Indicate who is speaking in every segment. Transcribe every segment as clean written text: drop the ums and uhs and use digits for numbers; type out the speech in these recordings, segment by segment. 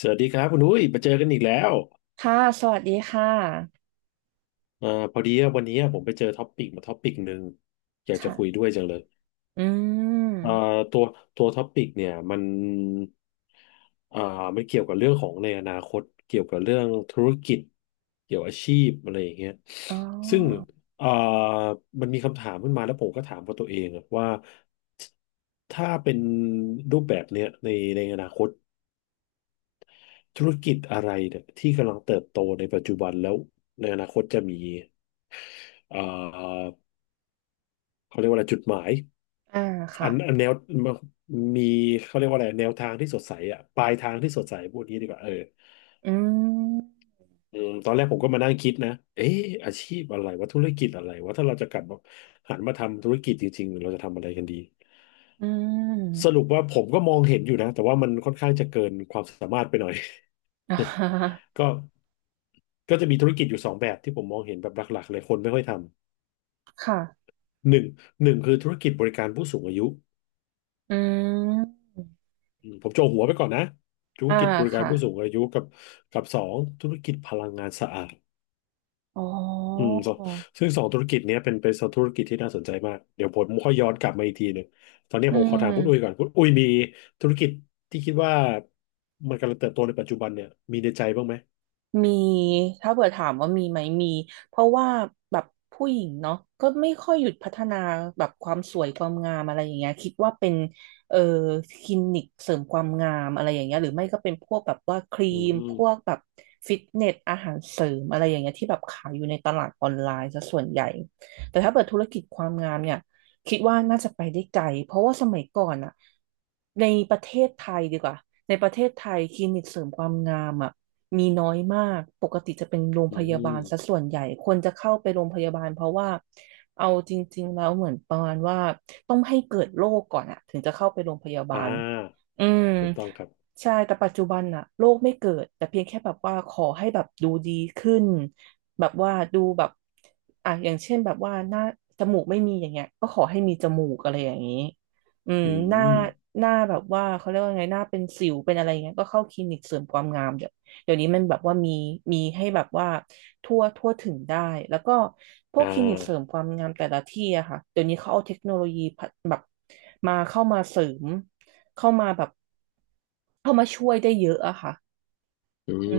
Speaker 1: สวัสดีครับคุณอุ้ยมาเจอกันอีกแล้ว
Speaker 2: ค่ะสวัสดีค่ะ
Speaker 1: เอ่อพอดีว่าวันนี้ผมไปเจอท็อปปิกมาท็อปปิกหนึ่งอยากจะคุย
Speaker 2: ค่ะ
Speaker 1: ด้วยจังเลย
Speaker 2: อื
Speaker 1: เอ่อ
Speaker 2: ม
Speaker 1: ตัวตัวท็อปปิกเนี่ยมันอ่ามันเกี่ยวกับเรื่องของในอนาคตเกี่ยวกับเรื่องธุรกิจเกี่ยวอาชีพอะไรอย่างเงี้ย
Speaker 2: อ๋อ
Speaker 1: ซึ่งเอ่อมันมีคำถามขึ้นมาแล้วผมก็ถามกับตัวเองอะว่าถ้าเป็นรูปแบบเนี้ยในอนาคตธุรกิจอะไรเนี่ยที่กำลังเติบโตในปัจจุบันแล้วในอนาคตจะมี เอ่อเขาเรียกว่าอะไรจุดหมาย
Speaker 2: อ่าค่ะ
Speaker 1: อันแนวมีเขาเรียกว่าอะไรแนวทางที่สดใสอ่ะปลายทางที่สดใสพูดงี้ดีกว่าเออ
Speaker 2: อืม
Speaker 1: อืมตอนแรกผมก็มานั่งคิดนะเอ๊ะอาชีพอะไรว่าธุรกิจอะไรว่าถ้าเราจะกลับมาหันมาทำธุรกิจจริงๆเราจะทำอะไรกันดี
Speaker 2: อื
Speaker 1: สรุป
Speaker 2: ม
Speaker 1: ว่าผมก็มองเห็นอยู่นะแต่ว่ามันค่อนข้างจะเกินความสามารถไปหน่อย
Speaker 2: อ่าฮะ
Speaker 1: ก็ก็จะมีธุรกิจอยู่สองแบบที่ผมมองเห็นแบบหลักๆเลยคนไม่ค่อยท
Speaker 2: ค่ะ
Speaker 1: ำหนึ่งคือธุรกิจบริการผู้สูงอายุ
Speaker 2: อืม
Speaker 1: อืมผมโจหัวไปก่อนนะธุร
Speaker 2: อ่า
Speaker 1: กิจบริการ
Speaker 2: ค่ะ
Speaker 1: ผู้สูงอายุกับสองธุรกิจพลังงานสะอาด
Speaker 2: อ๋
Speaker 1: อื
Speaker 2: อ
Speaker 1: มสองซึ่งสองธุรกิจเนี้ยเป็นสองธุรกิจที่น่าสนใจมากเดี๋ยวผมค่อยย้อนกลับมาอีกทีหนึ่งตอนนี้
Speaker 2: อื
Speaker 1: ผมขอถามคุณอุ้ย
Speaker 2: ม
Speaker 1: ก่อนคุณอุ้ยมีธุรกิจที่คิดว่ามันกำลังเติบโตในปัจจุบันเนี่ยมีในใจบ้างไหม
Speaker 2: มีถ้าเผื่อถามว่ามีไหมมีเพราะว่าแบบผู้หญิงเนาะก็ไม่ค่อยหยุดพัฒนาแบบความสวยความงามอะไรอย่างเงี้ยคิดว่าเป็นเอ่อคลินิกเสริมความงามอะไรอย่างเงี้ยหรือไม่ก็เป็นพวกแบบว่าครี
Speaker 1: อื
Speaker 2: มพ
Speaker 1: ม
Speaker 2: วกแบบฟิตเนสอาหารเสริมอะไรอย่างเงี้ยที่แบบขายอยู่ในตลาดออนไลน์ซะส่วนใหญ่แต่ถ้าเปิดธุรกิจความงามเนี่ย คิดว่าน่าจะไปได้ไกลเพราะว่าสมัยก่อนอะในประเทศไทยดีกว่าในประเทศไทยคลินิกเสริมความงามอะมีน้อยมากปกติจะเป็นโรง
Speaker 1: อื
Speaker 2: พยาบา
Speaker 1: ม
Speaker 2: ลซะส่วนใหญ่คนจะเข้าไปโรงพยาบาลเพราะว่าเอาจริงๆแล้วเหมือนประมาณว่าต้องให้เกิดโรคก่อนอะถึงจะเข้าไปโรงพยาบา
Speaker 1: อ่า
Speaker 2: ลอืม
Speaker 1: ถูกต้องครับ
Speaker 2: ใช่แต่ปัจจุบันอะโรคไม่เกิดแต่เพียงแค่แบบว่าขอให้แบบดูดีขึ้นแบบว่าดูแบบอ่ะอย่างเช่นแบบว่าหน้าจมูกไม่มีอย่างเงี้ยก็ขอให้มีจมูกอะไรอย่างนี้อืม
Speaker 1: อื
Speaker 2: หน้า
Speaker 1: ม
Speaker 2: หน้าแบบว่าเขาเรียกว่าไงหน้าเป็นสิวเป็นอะไรเงี้ยก็เข้าคลินิกเสริมความงามเดี๋ยวนี้มันแบบว่ามีให้แบบว่าทั่วทั่วถึงได้แล้วก็พว
Speaker 1: อ่
Speaker 2: กคลินิกเสริม
Speaker 1: า
Speaker 2: ความงามแต่ละที่อะค่ะเดี๋ยวนี้เขาเอาเทคโนโลยีพัฒแบบมาเข้ามาเสริมเข้ามาแบบ เข้ามาช่วยได้เยอะอะค่ะ
Speaker 1: อื
Speaker 2: อื
Speaker 1: ม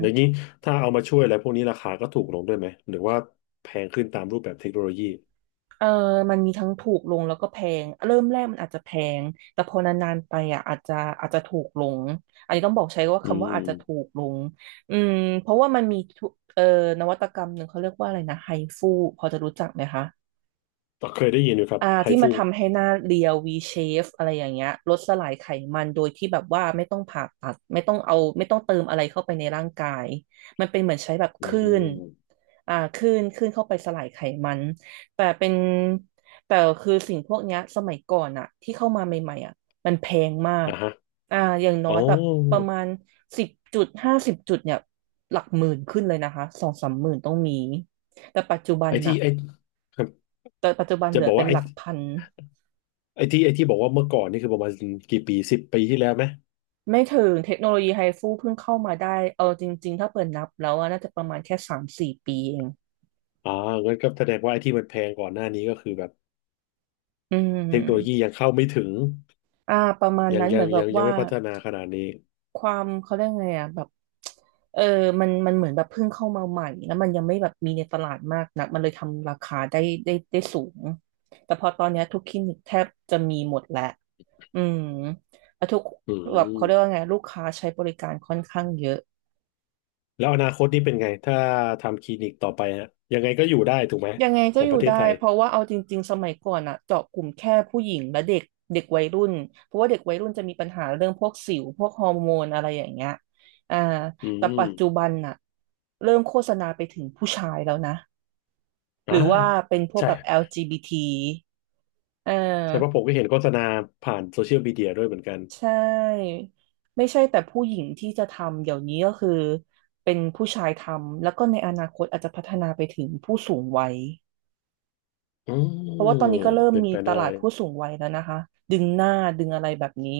Speaker 1: อย่างนี้ถ้าเอามาช่วยอะไรพวกนี้ราคาก็ถูกลงด้วยไหมหรือว่าแพงขึ้นตามรูปแบบเทคโนโลยี
Speaker 2: เออมันมีทั้งถูกลงแล้วก็แพง เริ่มแรกมันอาจจะแพง แต่พอนานๆไปอ่ะอาจจะถูกลง อันนี้ต้องบอกใช้ว่า
Speaker 1: อื
Speaker 2: คำว่าอาจจะถู
Speaker 1: ม
Speaker 2: กลงอืมเพราะว่ามันมีทุเอ่อนวัตกรรมหนึ่งเขาเรียกว่าอะไรนะไฮฟูพอจะรู้จักไหมคะ
Speaker 1: ก็เคยได้ยินอยู่ครับ
Speaker 2: อ่า
Speaker 1: ไฮ
Speaker 2: ที่มัน
Speaker 1: ฟู
Speaker 2: ทำให้หน้าเรียว V shape อะไรอย่างเงี้ยลดสลายไขมันโดยที่แบบว่าไม่ต้องผ่าตัดไม่ต้องเอาไม่ต้องเติมอะไรเข้าไปในร่างกายมันเป็นเหมือนใช้แบบค
Speaker 1: อื
Speaker 2: ลื่น
Speaker 1: ม
Speaker 2: อ่าคลื่นเข้าไปสลายไขมันแต่เป็นแต่คือสิ่งพวกเนี้ยสมัยก่อนอะที่เข้ามาใหม่ๆอะมันแพงมาก
Speaker 1: อ่ะฮะ
Speaker 2: อ่าอย่างน้อ
Speaker 1: อ๋อ
Speaker 2: ยแบบประมาณสิบจุดห้าสิบจุดเนี่ยหลักหมื่นขึ้นเลยนะคะสองสามหมื่นต้องมีแต่ปัจจุบั
Speaker 1: ไอ
Speaker 2: นน่ะ
Speaker 1: ที่ไอครับ
Speaker 2: แต่ปัจจุบันเห
Speaker 1: จะ
Speaker 2: ลือ
Speaker 1: บอก
Speaker 2: เป็น
Speaker 1: ว่าไอ
Speaker 2: หลักพัน
Speaker 1: ไอที่บอกว่าเมื่อก่อนนี่คือประมาณกี่ปีสิบปีที่แล้วไหม
Speaker 2: ไม่ถึงเทคโนโลยีไฮฟูเพิ่งเข้ามาได้เอาจริงๆถ้าเปิดนับแล้วอะน่าจะประมาณแค่สามสี่ปีเอง
Speaker 1: อ่างั้นก็แสดงว่าไอที่มันแพงก่อนหน้านี้ก็คือแบบ
Speaker 2: อื
Speaker 1: เทคโนโลยี
Speaker 2: ม
Speaker 1: ยังเข้าไม่ถึง
Speaker 2: อ่าประมาณ
Speaker 1: ยัง
Speaker 2: นั้นเห
Speaker 1: ยั
Speaker 2: มื
Speaker 1: ง
Speaker 2: อนแบ
Speaker 1: ยั
Speaker 2: บ
Speaker 1: งยัง
Speaker 2: ว่า
Speaker 1: ไม่พัฒนาขนาดนี้
Speaker 2: ความเขาเรียกไงอ่ะแบบเออมันมันเหมือนแบบเพิ่งเข้ามาใหม่แล้วมันยังไม่แบบมีในตลาดมากนักมันเลยทำราคาได้สูงแต่พอตอนเนี้ยทุกคลินิกแทบจะมีหมดแล้วอืมแล้วทุก
Speaker 1: อื
Speaker 2: แบบเขาเรียกว่า
Speaker 1: ม
Speaker 2: ไงลูกค้าใช้บริการค่อนข้างเยอะ
Speaker 1: แล้วอนาคตนี่เป็นไงถ้าทำคลินิกต่อไปฮะยังไงก็อยู่ได้ถูกไหม
Speaker 2: ยังไง
Speaker 1: ข
Speaker 2: ก็
Speaker 1: อง
Speaker 2: อ
Speaker 1: ป
Speaker 2: ยู่
Speaker 1: ระเทศ
Speaker 2: ได้
Speaker 1: ไทย
Speaker 2: เพราะว่าเอาจริงๆสมัยก่อนอะเจาะกลุ่มแค่ผู้หญิงและเด็กเด็กวัยรุ่นเพราะว่าเด็กวัยรุ่นจะมีปัญหาเรื่องพวกสิวพวกฮอร์โมนอะไรอย่างเงี้ยอ่า
Speaker 1: อื
Speaker 2: แต่
Speaker 1: ม
Speaker 2: ปัจจุบันน่ะเริ่มโฆษณาไปถึงผู้ชายแล้วนะห
Speaker 1: อ่า
Speaker 2: รือว่าเป็นพวก
Speaker 1: ใช่
Speaker 2: แบบ LGBT เอ
Speaker 1: ใช่เพราะ
Speaker 2: อ
Speaker 1: ผมก็เห็นโฆษณาผ่านโซเชียลมีเดียด้วยเหมือนกัน
Speaker 2: ใช่ไม่ใช่แต่ผู้หญิงที่จะทำเดี๋ยวนี้ก็คือเป็นผู้ชายทำแล้วก็ในอนาคตอาจจะพัฒนาไปถึงผู้สูงวัย
Speaker 1: อื
Speaker 2: เพราะว่า
Speaker 1: ม
Speaker 2: ตอนนี้ก็เริ่ม
Speaker 1: เป็น
Speaker 2: มี
Speaker 1: ไป
Speaker 2: ต
Speaker 1: ได้
Speaker 2: ลาดผู้สูงวัยแล้วนะคะดึงหน้าดึงอะไรแบบนี้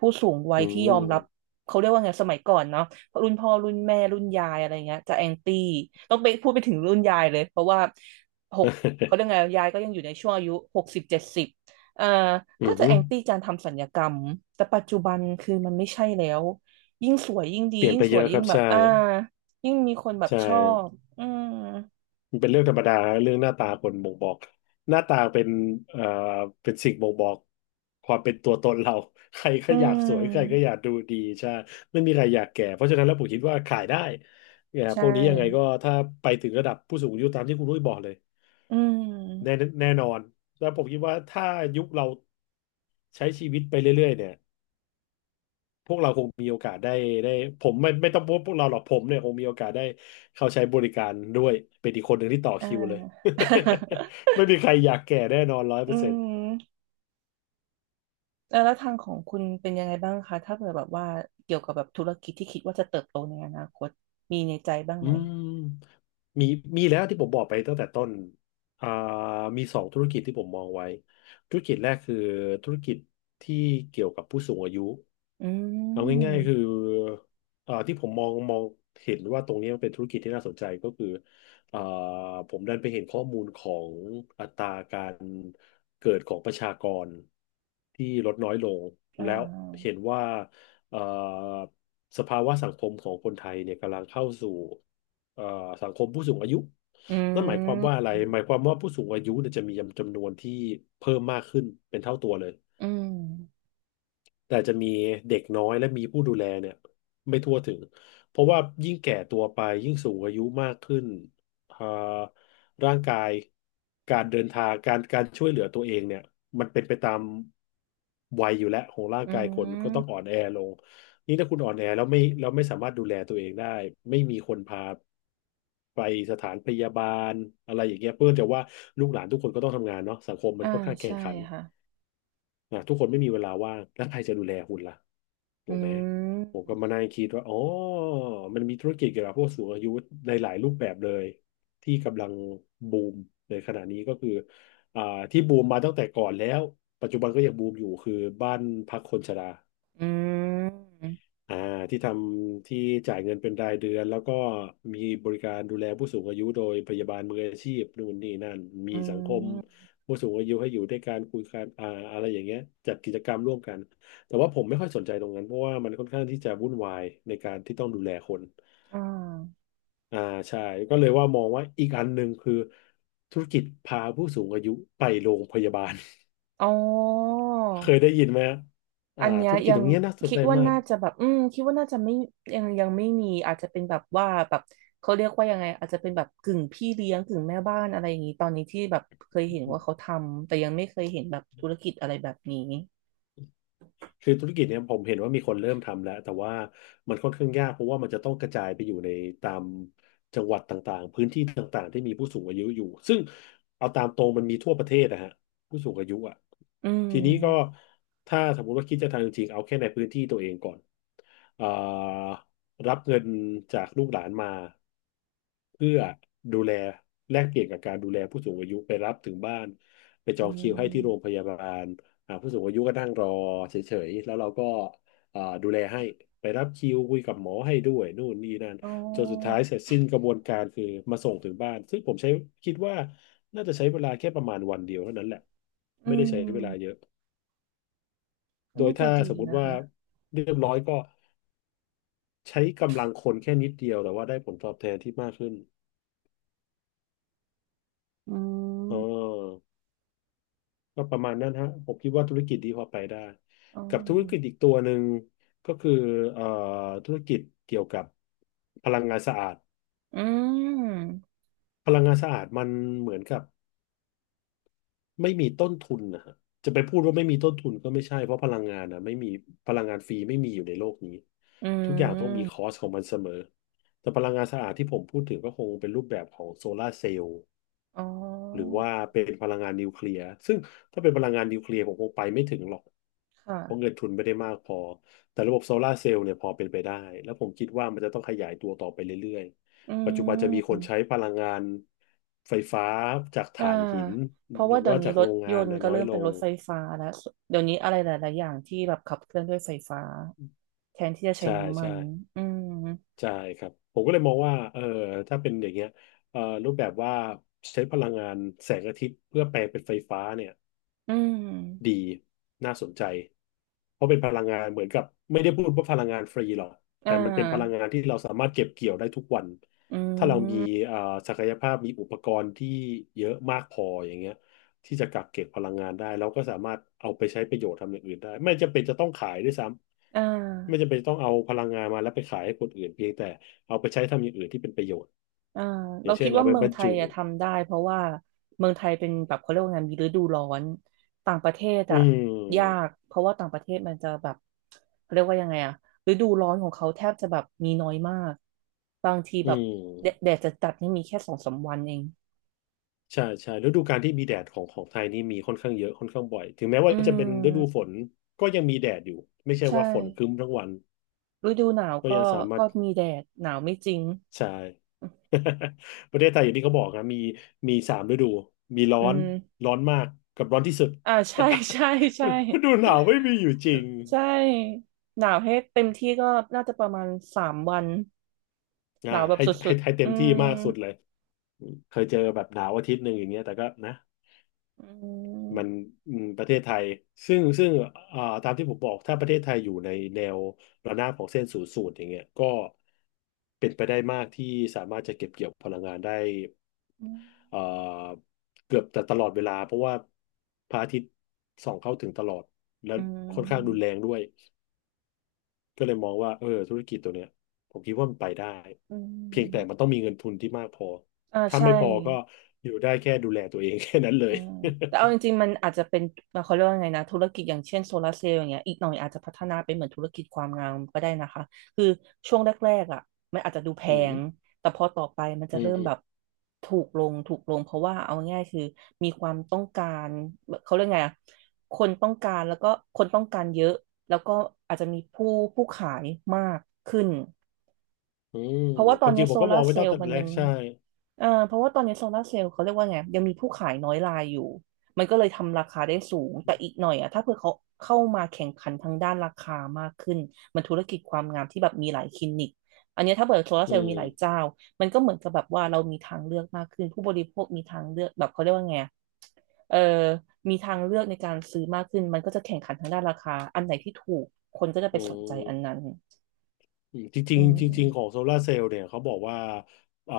Speaker 2: ผู้สูงวัย
Speaker 1: อื
Speaker 2: ที่
Speaker 1: ม
Speaker 2: ยอมรับเขาเรียกว่าไงสมัยก่อนเนาะรุ่นพ่อรุ่นแม่รุ่นยายอะไรเงี้ยจะแอนตี้ต้องไปพูดไปถึงรุ่นยายเลยเพราะว่าหกเขาเรียกไง ยายก็ยังอยู่ในช่วงอายุ60-70เอ่อก็
Speaker 1: อือ
Speaker 2: จะ
Speaker 1: ฮึ
Speaker 2: แอนตี้การทำศัลยกรรมแต่ปัจจุบันคือมันไม่ใช่แล้วยิ่งสวยยิ่งดี
Speaker 1: เปลี่ยน
Speaker 2: ยิ่ง
Speaker 1: ไป
Speaker 2: ส
Speaker 1: เย
Speaker 2: วย
Speaker 1: อะค
Speaker 2: ยิ่
Speaker 1: รั
Speaker 2: ง
Speaker 1: บ
Speaker 2: แบบ
Speaker 1: ใช่
Speaker 2: ยิ่งมีคนแบบ
Speaker 1: ใช่
Speaker 2: ชอบอืม
Speaker 1: มันเป็นเรื่องธรรมดาเรื่องหน้าตาคนบ่งบอกหน้าตาเป็นเอ่อเป็นสิ่งบ่งบอกความเป็นตัวตนเรา ใคร
Speaker 2: อื
Speaker 1: ก็อยากสวยใครก็
Speaker 2: ม
Speaker 1: อยากดูดีใช่ไม่มีใครอยากแก่เพราะฉะนั้นแล้วผมคิดว่าขายได้เนี่ย
Speaker 2: ใช่
Speaker 1: พวกนี้ยังไงก็ถ้าไปถึงระดับผู้สูงอายุตามที่คุณรุ้ยบอกเลย
Speaker 2: อื
Speaker 1: แน่
Speaker 2: ม
Speaker 1: แน่นอนแล้วผมคิดว่าถ้ายุคเราใช้ชีวิตไปเรื่อยๆเนี่ย พวกเราคงมีโอกาสได้ผมไม่ต้องพวกเราหรอกผมเนี่ยคงมีโอกาสได้เข้าใช้บริการด้วยเป็นอีกคนหนึ่งที่ต่อ
Speaker 2: อ่า
Speaker 1: คิวเลย ไม่มีใครอยากแก่แน่นอนร้อยเป
Speaker 2: อื
Speaker 1: อร์เซ็นต์
Speaker 2: มแล้วทางของคุณเป็นยังไงบ้างคะถ้าเกิดแบบว่าเกี่ยวกับแบบธุรกิจที่คิดว่าจะเติบโตในอนาคตมีในใจบ้าง
Speaker 1: อื
Speaker 2: ไหม
Speaker 1: มมีมีแล้วที่ผมบอกไปตั้งแต่ต้นอ่ามีสองธุรกิจที่ผมมองไว้ธุรกิจแรกคือธุรกิจที่เกี่ยวกับผู้สูงอายุ
Speaker 2: อื
Speaker 1: เอาง่ายๆคือ
Speaker 2: ม
Speaker 1: ที่ผมมองเห็นว่าตรงนี้มันเป็นธุรกิจที่น่าสนใจก็คือเอ่อผมดันไปเห็นข้อมูลของอัตราการเกิดของประชากรที่ลดน้อยลง
Speaker 2: อ่
Speaker 1: แล้ว
Speaker 2: า
Speaker 1: เห็นว่าเอ่อสภาวะสังคมของคนไทยเนี่ยกำลังเข้าสู่เอ่อสังคมผู้สูงอายุ
Speaker 2: อื
Speaker 1: นั่นหมายความว่าอะไร
Speaker 2: ม
Speaker 1: หมายความว่าผู้สูงอายุเนี่ยจะมีจำนวนที่เพิ่มมากขึ้นเป็นเท่าตัวเลย
Speaker 2: อืม
Speaker 1: แต่อาจจะมีเด็กน้อยและมีผู้ดูแลเนี่ยไม่ทั่วถึงเพราะว่ายิ่งแก่ตัวไปยิ่งสูงอายุมากขึ้นอ่าร่างกายการเดินทางการช่วยเหลือตัวเองเนี่ยมันเป็นไปตามวัยอยู่แล้วของร่าง
Speaker 2: อื
Speaker 1: กายคนก็ต้องอ่อ
Speaker 2: ม
Speaker 1: นแอลงนี่ถ้าคุณอ่อนแอแล้วไม่สามารถดูแลตัวเองได้ไม่มีคนพาไปสถานพยาบาลอะไรอย่างเงี้ยเพื่อจะว่าลูกหลานทุกคนก็ต้องทำงานเนาะสังคมมั
Speaker 2: อ่า
Speaker 1: นค่อนข้างแข่
Speaker 2: ใช่
Speaker 1: งขัน
Speaker 2: ค่ะ
Speaker 1: อ่ะทุกคนไม่มีเวลาว่างแล้วใครจะดูแลคุณล่ะ
Speaker 2: อื
Speaker 1: ถูกไหมผม
Speaker 2: ม
Speaker 1: ก็มานั่งคิดว่าอ๋อมันมีธุรกิจเกี่ยวกับพวกสูงอายุในหลายรูปแบบเลยที่กำลังบูมในขณะนี้ก็คืออ่าที่บูมมาตั้งแต่ก่อนแล้วปัจจุบันก็ยังบูมอยู่คือบ้านพักคนชรา
Speaker 2: อืม
Speaker 1: อ่าที่ทำที่จ่ายเงินเป็นรายเดือนแล้วก็มีบริการดูแลผู้สูงอายุโดยพยาบาลมืออาชีพนู่นนี่นั่นมี
Speaker 2: อื
Speaker 1: สังคม
Speaker 2: ม
Speaker 1: ผู้สูงอายุให้อยู่ด้วยการคุยกันอะไรอย่างเงี้ยจัดกิจกรรมร่วมกันแต่ว่าผมไม่ค่อยสนใจตรงนั้นเพราะว่ามันค่อนข้างที่จะวุ่นวายในการที่ต้องดูแลคน
Speaker 2: อ่า
Speaker 1: อ่าใช่ก็เลยว่ามองว่าอีกอันหนึ่งคือธุรกิจพาผู้สูงอายุไปโรงพยาบาล
Speaker 2: อ๋อ
Speaker 1: เคยได้ยินไหมฮะอ่า
Speaker 2: อันเนี้ย
Speaker 1: ธุรกิจ
Speaker 2: ยั
Speaker 1: ต
Speaker 2: ง
Speaker 1: รงเนี้ยน่าสน
Speaker 2: คิด
Speaker 1: ใจ
Speaker 2: ว่า
Speaker 1: มาก
Speaker 2: น่าจะแบบคิดว่าน่าจะไม่ยังไม่มีอาจจะเป็นแบบว่าแบบเขาเรียกว่ายังไงอาจจะเป็นแบบกึ่งพี่เลี้ยงกึ่งแม่บ้านอะไรอย่างนี้ตอนนี้ที่แบบเคยเห็นว่าเขาทำแต่ยังไม่เคยเห็นแบบธุรกิจอะไรแบบนี้
Speaker 1: คือธุรกิจเนี่ยผมเห็นว่ามีคนเริ่มทำแล้วแต่ว่ามันค่อนข้างยากเพราะว่ามันจะต้องกระจายไปอยู่ในตามจังหวัดต่างๆพื้นที่ต่างๆที่มีผู้สูงอายุอยู่ซึ่งเอาตามตรงมันมีทั่วประเทศนะฮะผู้สูงอายุอ่ะ
Speaker 2: อืม
Speaker 1: ทีนี้ก็ถ้าสมมติว่าคิดจะทำจริงๆเอาแค่ในพื้นที่ตัวเองก่อนเอ่อรับเงินจากลูกหลานมา เพื่อดูแลแลกเปลี่ยนกับการดูแลผู้สูงอายุไปรับถึงบ้านไปจ
Speaker 2: อื
Speaker 1: องคิวให้ที่โรงพ
Speaker 2: ม
Speaker 1: ยาบาลผู้สูงอายุก็นั่งรอเฉยๆแล้วเราก็ดูแลให้ไปรับคิวคุยกับหมอให้ด้วยนู่นนี่นั่น
Speaker 2: อ๋อ
Speaker 1: จนสุดท้ายเสร็จสิ้นกระบวนการคือมาส่งถึงบ้านซึ่งผมใช้คิดว่าน่าจะใช้เวลาแค่ประมาณวันเดียวเท่านั้นแหละไม่
Speaker 2: อื
Speaker 1: ได้ใช้เว
Speaker 2: ม
Speaker 1: ลาเยอะ
Speaker 2: ก็
Speaker 1: โดย
Speaker 2: น่าจะ
Speaker 1: ถ้า
Speaker 2: ดี
Speaker 1: สมมุติ
Speaker 2: นะ
Speaker 1: ว่า
Speaker 2: คะ
Speaker 1: เรียบร้อยก็ใช้กำลังคนแค่นิดเดียวแต่ว่าได้ผลตอบแทนที่มากขึ้น
Speaker 2: อื
Speaker 1: อ๋
Speaker 2: ม
Speaker 1: อ ก็ประมาณนั้นฮะผมคิดว่าธุรกิจนี้พอไปได้
Speaker 2: อ๋อ
Speaker 1: กับธุรกิจอีกตัวหนึ่งก็คือเอ่อธุรกิจเกี่ยวกับพลังงานสะอาด
Speaker 2: อืม
Speaker 1: พลังงานสะอาดมันเหมือนกับไม่มีต้นทุนนะฮะจะไปพูดว่าไม่มีต้นทุนก็ไม่ใช่เพราะพลังงานนะไม่มีพลังงานฟรีไม่มีอยู่ในโลกนี้
Speaker 2: อื
Speaker 1: ทุกอย่างต้องมีค
Speaker 2: ม
Speaker 1: อสของมันเสมอแต่พลังงานสะอาดที่ผมพูดถึงก็คงเป็นรูปแบบของโซลาร์เซลล์
Speaker 2: อ๋
Speaker 1: หรือ
Speaker 2: อ
Speaker 1: ว่าเป็นพลังงานนิวเคลียร์ซึ่งถ้าเป็นพลังงานนิวเคลียร์ผมคงไปไม่ถึงหรอก
Speaker 2: ค่ะ
Speaker 1: เพราะเงินทุนไม่ได้มากพอแต่ระบบโซลาร์เซลล์เนี่ยพอเป็นไปได้แล้วผมคิดว่ามันจะต้องขยายตัวต่อไปเรื่อย
Speaker 2: อื
Speaker 1: ๆปัจจุบันจะมีคนใช้
Speaker 2: ม
Speaker 1: พลังงานไฟฟ้าจาก
Speaker 2: อ่า
Speaker 1: ถ่านหิน
Speaker 2: เพราะ
Speaker 1: หรื
Speaker 2: ว่า
Speaker 1: อ
Speaker 2: เดี๋ย
Speaker 1: ว่า
Speaker 2: วนี้
Speaker 1: จาก
Speaker 2: ร
Speaker 1: โร
Speaker 2: ถ
Speaker 1: ง
Speaker 2: ย
Speaker 1: งาน
Speaker 2: นต์
Speaker 1: นะ
Speaker 2: ก็
Speaker 1: น้อย
Speaker 2: เริ่ม
Speaker 1: ล
Speaker 2: เป็นร
Speaker 1: ง
Speaker 2: ถไฟฟ้าแล้วเดี๋ยวนี้อะไรหลายๆอย่างที่แบบขับเคลื่อนด้วยไฟฟ้าแทนที่จะใช้
Speaker 1: ใช่
Speaker 2: น้ำมั
Speaker 1: ใช่
Speaker 2: นอืม
Speaker 1: ใช่ครับผมก็เลยมองว่าเออถ้าเป็นอย่างเงี้ยเออรูปแบบว่าใช้พลังงานแสงอาทิตย์เพื่อแปลงเป็นไฟฟ้าเนี่ย
Speaker 2: อื
Speaker 1: ดี
Speaker 2: ม
Speaker 1: น่าสนใจเพราะเป็นพลังงานเหมือนกับไม่ได้พูดว่าพลังงานฟรีหรอก
Speaker 2: อ่
Speaker 1: แต่มันเป็นพลัง
Speaker 2: า
Speaker 1: งานที่เราสามารถเก็บเกี่ยวได้ทุกวัน
Speaker 2: อื
Speaker 1: ถ้าเรามี
Speaker 2: ม
Speaker 1: เอ่อศักยภาพมีอุปกรณ์ที่เยอะมากพออย่างเงี้ยที่จะกักเก็บพลังงานได้เราก็สามารถเอาไปใช้ประโยชน์ทำอย่างอื่นได้ไม่จำเป็นจะต้องขายด้วยซ้
Speaker 2: อ่า
Speaker 1: ำไม่จำเป็นต้องเอาพลังงานมาแล้วไปขายให้คนอื่นเพียงแต่เอาไปใช้ทำอย่างอื่นที่เป็นประโยชน์
Speaker 2: อ่า
Speaker 1: อย่า
Speaker 2: เรา
Speaker 1: งเช่
Speaker 2: คิด
Speaker 1: นเอา
Speaker 2: ว่า
Speaker 1: ไป
Speaker 2: เมือ
Speaker 1: บ
Speaker 2: ง
Speaker 1: รร
Speaker 2: ไท
Speaker 1: จุ
Speaker 2: ยอะทำได้เพราะว่าเมืองไทยเป็นแบบเขาเรียกว่าไงมีฤดูร้อนต่างประเทศ
Speaker 1: อื
Speaker 2: อะยาก
Speaker 1: ม
Speaker 2: เพราะว่าต่างประเทศมันจะแบบเขาเรียกว่ายังไงอะฤดูร้อนของเขาแทบจะแบบมีน้อยมากบางที
Speaker 1: อื
Speaker 2: แบบแดดแด
Speaker 1: ม
Speaker 2: ดจะจัดนี่มีแค่สองสามวันเอง
Speaker 1: ใช่ใช่ฤดูกาลที่มีแดดของของไทยนี่มีค่อนข้างเยอะค่อนข้างบ่อยถึงแม้
Speaker 2: อื
Speaker 1: ว่าจะเป็นฤดูฝ
Speaker 2: ม
Speaker 1: นก็ยังมีแดดอยู่ไม่ใช่
Speaker 2: ใช่
Speaker 1: ว่าฝนครึ้มทั้งวัน
Speaker 2: ฤดูหนาว
Speaker 1: ก็ยั
Speaker 2: ก็
Speaker 1: งสามาร
Speaker 2: ก็
Speaker 1: ถ
Speaker 2: มีแดดหนาวไม่จริง
Speaker 1: ใช่ ประเทศไทยอย่างที่เขาบอกนะมีสามฤดูมีร้อ
Speaker 2: อื
Speaker 1: น
Speaker 2: ม
Speaker 1: ร้อนมากกับร้อนที่สุด
Speaker 2: อ่า ใช่ใช่ใช่
Speaker 1: ฤดูหนาวไม่มีอยู่จริง
Speaker 2: ใช่หนาวให้เต็มที่ก็น่าจะประมาณสามวันหนาวแบบ
Speaker 1: ให้
Speaker 2: สุ
Speaker 1: ให้
Speaker 2: ด
Speaker 1: ให้
Speaker 2: ๆ
Speaker 1: เต็
Speaker 2: อื
Speaker 1: มที่
Speaker 2: ม
Speaker 1: มากสุดเลยเคยเจอแบบหนาวอาทิตย์หนึ่งอย่างเงี้ยแต่ก็นะ
Speaker 2: อื
Speaker 1: มัน
Speaker 2: ม
Speaker 1: อืมประเทศไทยซึ่งตามที่ผมบอกถ้าประเทศไทยอยู่ในแนวระนาบของเส้นศูนย์สูตรอย่างเงี้ยก็เป็นไปได้มากที่สามารถจะเก็บเกี่ยวพลังงานได้
Speaker 2: อื
Speaker 1: เอ่อเกือบแต่ตลอดเวลาเพราะว่าพระอาทิตย์ส่องเข้าถึงตลอดและค่อนข้างรุน
Speaker 2: ม
Speaker 1: แรงด้วยก็เลยมองว่าเออธุรกิจตัวเนี้ยผมคิดว่ามันไปได้
Speaker 2: อื
Speaker 1: เพียงแต่มัน
Speaker 2: ม
Speaker 1: ต้องมีเงินทุนที่มากพอ
Speaker 2: อ่า
Speaker 1: ถ้า
Speaker 2: ใช่
Speaker 1: ไม่พอก็อยู่ได้แค่ดูแลตัวเอง แค่นั้นเล
Speaker 2: เอ
Speaker 1: ย
Speaker 2: อแต่เอาจริงๆมันอาจจะเป็นเขาเรียกว่าไงนะธุรกิจอย่างเช่นโซลาร์เซลล์อย่างเงี้ยอีกหน่อยอาจจะพัฒนาเป็นเหมือนธุรกิจความงามก็ได้นะคะคือช่วงแรกๆอ่ะมันอาจจะดูแพ
Speaker 1: อื
Speaker 2: ง
Speaker 1: ม
Speaker 2: แต่พอต่อไปมันจะ
Speaker 1: อื
Speaker 2: เริ่มแบบ
Speaker 1: ม
Speaker 2: ถูกลงถูกลงเพราะว่าเอาง่ายๆคือมีความต้องการเขาเรียกไงอ่ะคนต้องการแล้วก็คนต้องการเยอะแล้วก็อาจจะมีผู้ขายมากขึ้น
Speaker 1: อืม
Speaker 2: เพราะว่าต
Speaker 1: ค
Speaker 2: อ
Speaker 1: วา
Speaker 2: น
Speaker 1: มจ
Speaker 2: นี้
Speaker 1: ริงผ
Speaker 2: โซ
Speaker 1: มก็ม
Speaker 2: ลา
Speaker 1: อง
Speaker 2: ร์
Speaker 1: ไม่
Speaker 2: เซ
Speaker 1: ตั้
Speaker 2: ล
Speaker 1: งแต่
Speaker 2: ล์มัน
Speaker 1: แร
Speaker 2: ยั
Speaker 1: ก
Speaker 2: ง
Speaker 1: ใช่
Speaker 2: เพราะว่าตอนนี้โซลาร์เซลล์เขาเรียกว่าไงยังมีผู้ขายน้อยรายอยู่มันก็เลยทำราคาได้สูงแต่อีกหน่อยอะถ้าเผื่อเขาเข้ามาแข่งขันทางด้านราคามากขึ้นมันธุรกิจความงามที่แบบมีหลายคลินิกอันเนี้ยถ้าเปิดโซลาร์
Speaker 1: อื
Speaker 2: เซลล์มีหลาย
Speaker 1: ม
Speaker 2: เจ้ามันก็เหมือนกับแบบว่าเรามีทางเลือกมากขึ้นผู้บริโภคมีทางเลือกแบบเขาเรียกว่าไงอะเออมีทางเลือกในการซื้อมากขึ้นมันก็จะแข่งขันทางด้านราคาอันไหนที่ถูกคนก็จะไป
Speaker 1: อื
Speaker 2: สนใจอัน
Speaker 1: ม
Speaker 2: นั้น
Speaker 1: อืมจริ
Speaker 2: อื
Speaker 1: งๆจริงๆของ
Speaker 2: ม
Speaker 1: โซลาร์เซลล์เนี่ยเขาบอกว่าอ่า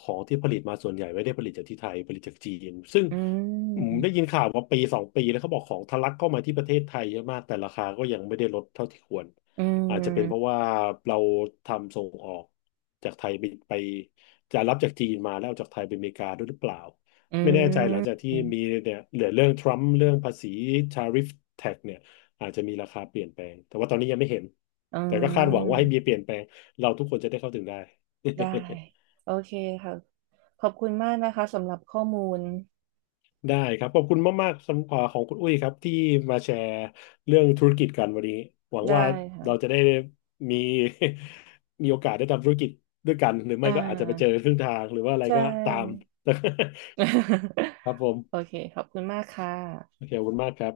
Speaker 1: ของที่ผลิตมาส่วนใหญ่ไม่ได้ผลิตจากที่ไทยผลิตจากจีนซึ่ง
Speaker 2: อื
Speaker 1: อืมได้ยิน
Speaker 2: ม
Speaker 1: ข่าวมาปีสองปีแล้วเขาบอกของทะลักเข้ามาที่ประเทศไทยเยอะมากแต่ราคาก็ยังไม่ได้ลดเท่าที่ควร
Speaker 2: อื
Speaker 1: อาจจะเป็นเพราะ
Speaker 2: ม
Speaker 1: ว่าเราทำส่งออกจากไทยไปจะรับจากจีนมาแล้วเอาจากไทยไปอเมริกาด้วยหรือเปล่า
Speaker 2: อื
Speaker 1: ไม่แน่ใจหลังจาก
Speaker 2: ม
Speaker 1: ที่มีเนี่ยเหลือเรื่องทรัมป์เรื่องภาษีทาริฟแท็กเนี่ย อาจจะมีราคาเปลี่ยนแปลงแต่ว่าตอนนี้ยังไม่เห็น
Speaker 2: อื
Speaker 1: แต่ก็คาดหวังว่าให้
Speaker 2: ม
Speaker 1: มีเปลี่ยนแปลงเราทุกคนจะได้เข้าถึงได้
Speaker 2: ได้ โอเคค่ะ ขอบคุณมากนะคะสำหรับข้อมูล
Speaker 1: ได้ครับขอบคุณมากๆสำหรับของคุณอุ้ยครับที่มาแชร์เรื่องธุรกิจกันวันนี้หวัง
Speaker 2: ได้
Speaker 1: ว่า
Speaker 2: ค่ะ
Speaker 1: เราจะได้มี มีโอกาสได้ทำธุรกิจด้วยกันหรือ
Speaker 2: อ่
Speaker 1: ไม่ก็อาจจะไปเจอ
Speaker 2: า
Speaker 1: ครึ่งทางหรือว่าอะไร
Speaker 2: ใช
Speaker 1: ก็ตาม
Speaker 2: ่
Speaker 1: ครับผม
Speaker 2: โอเค ขอบคุณมากค่ะ
Speaker 1: โอเคขอบคุณมากครับ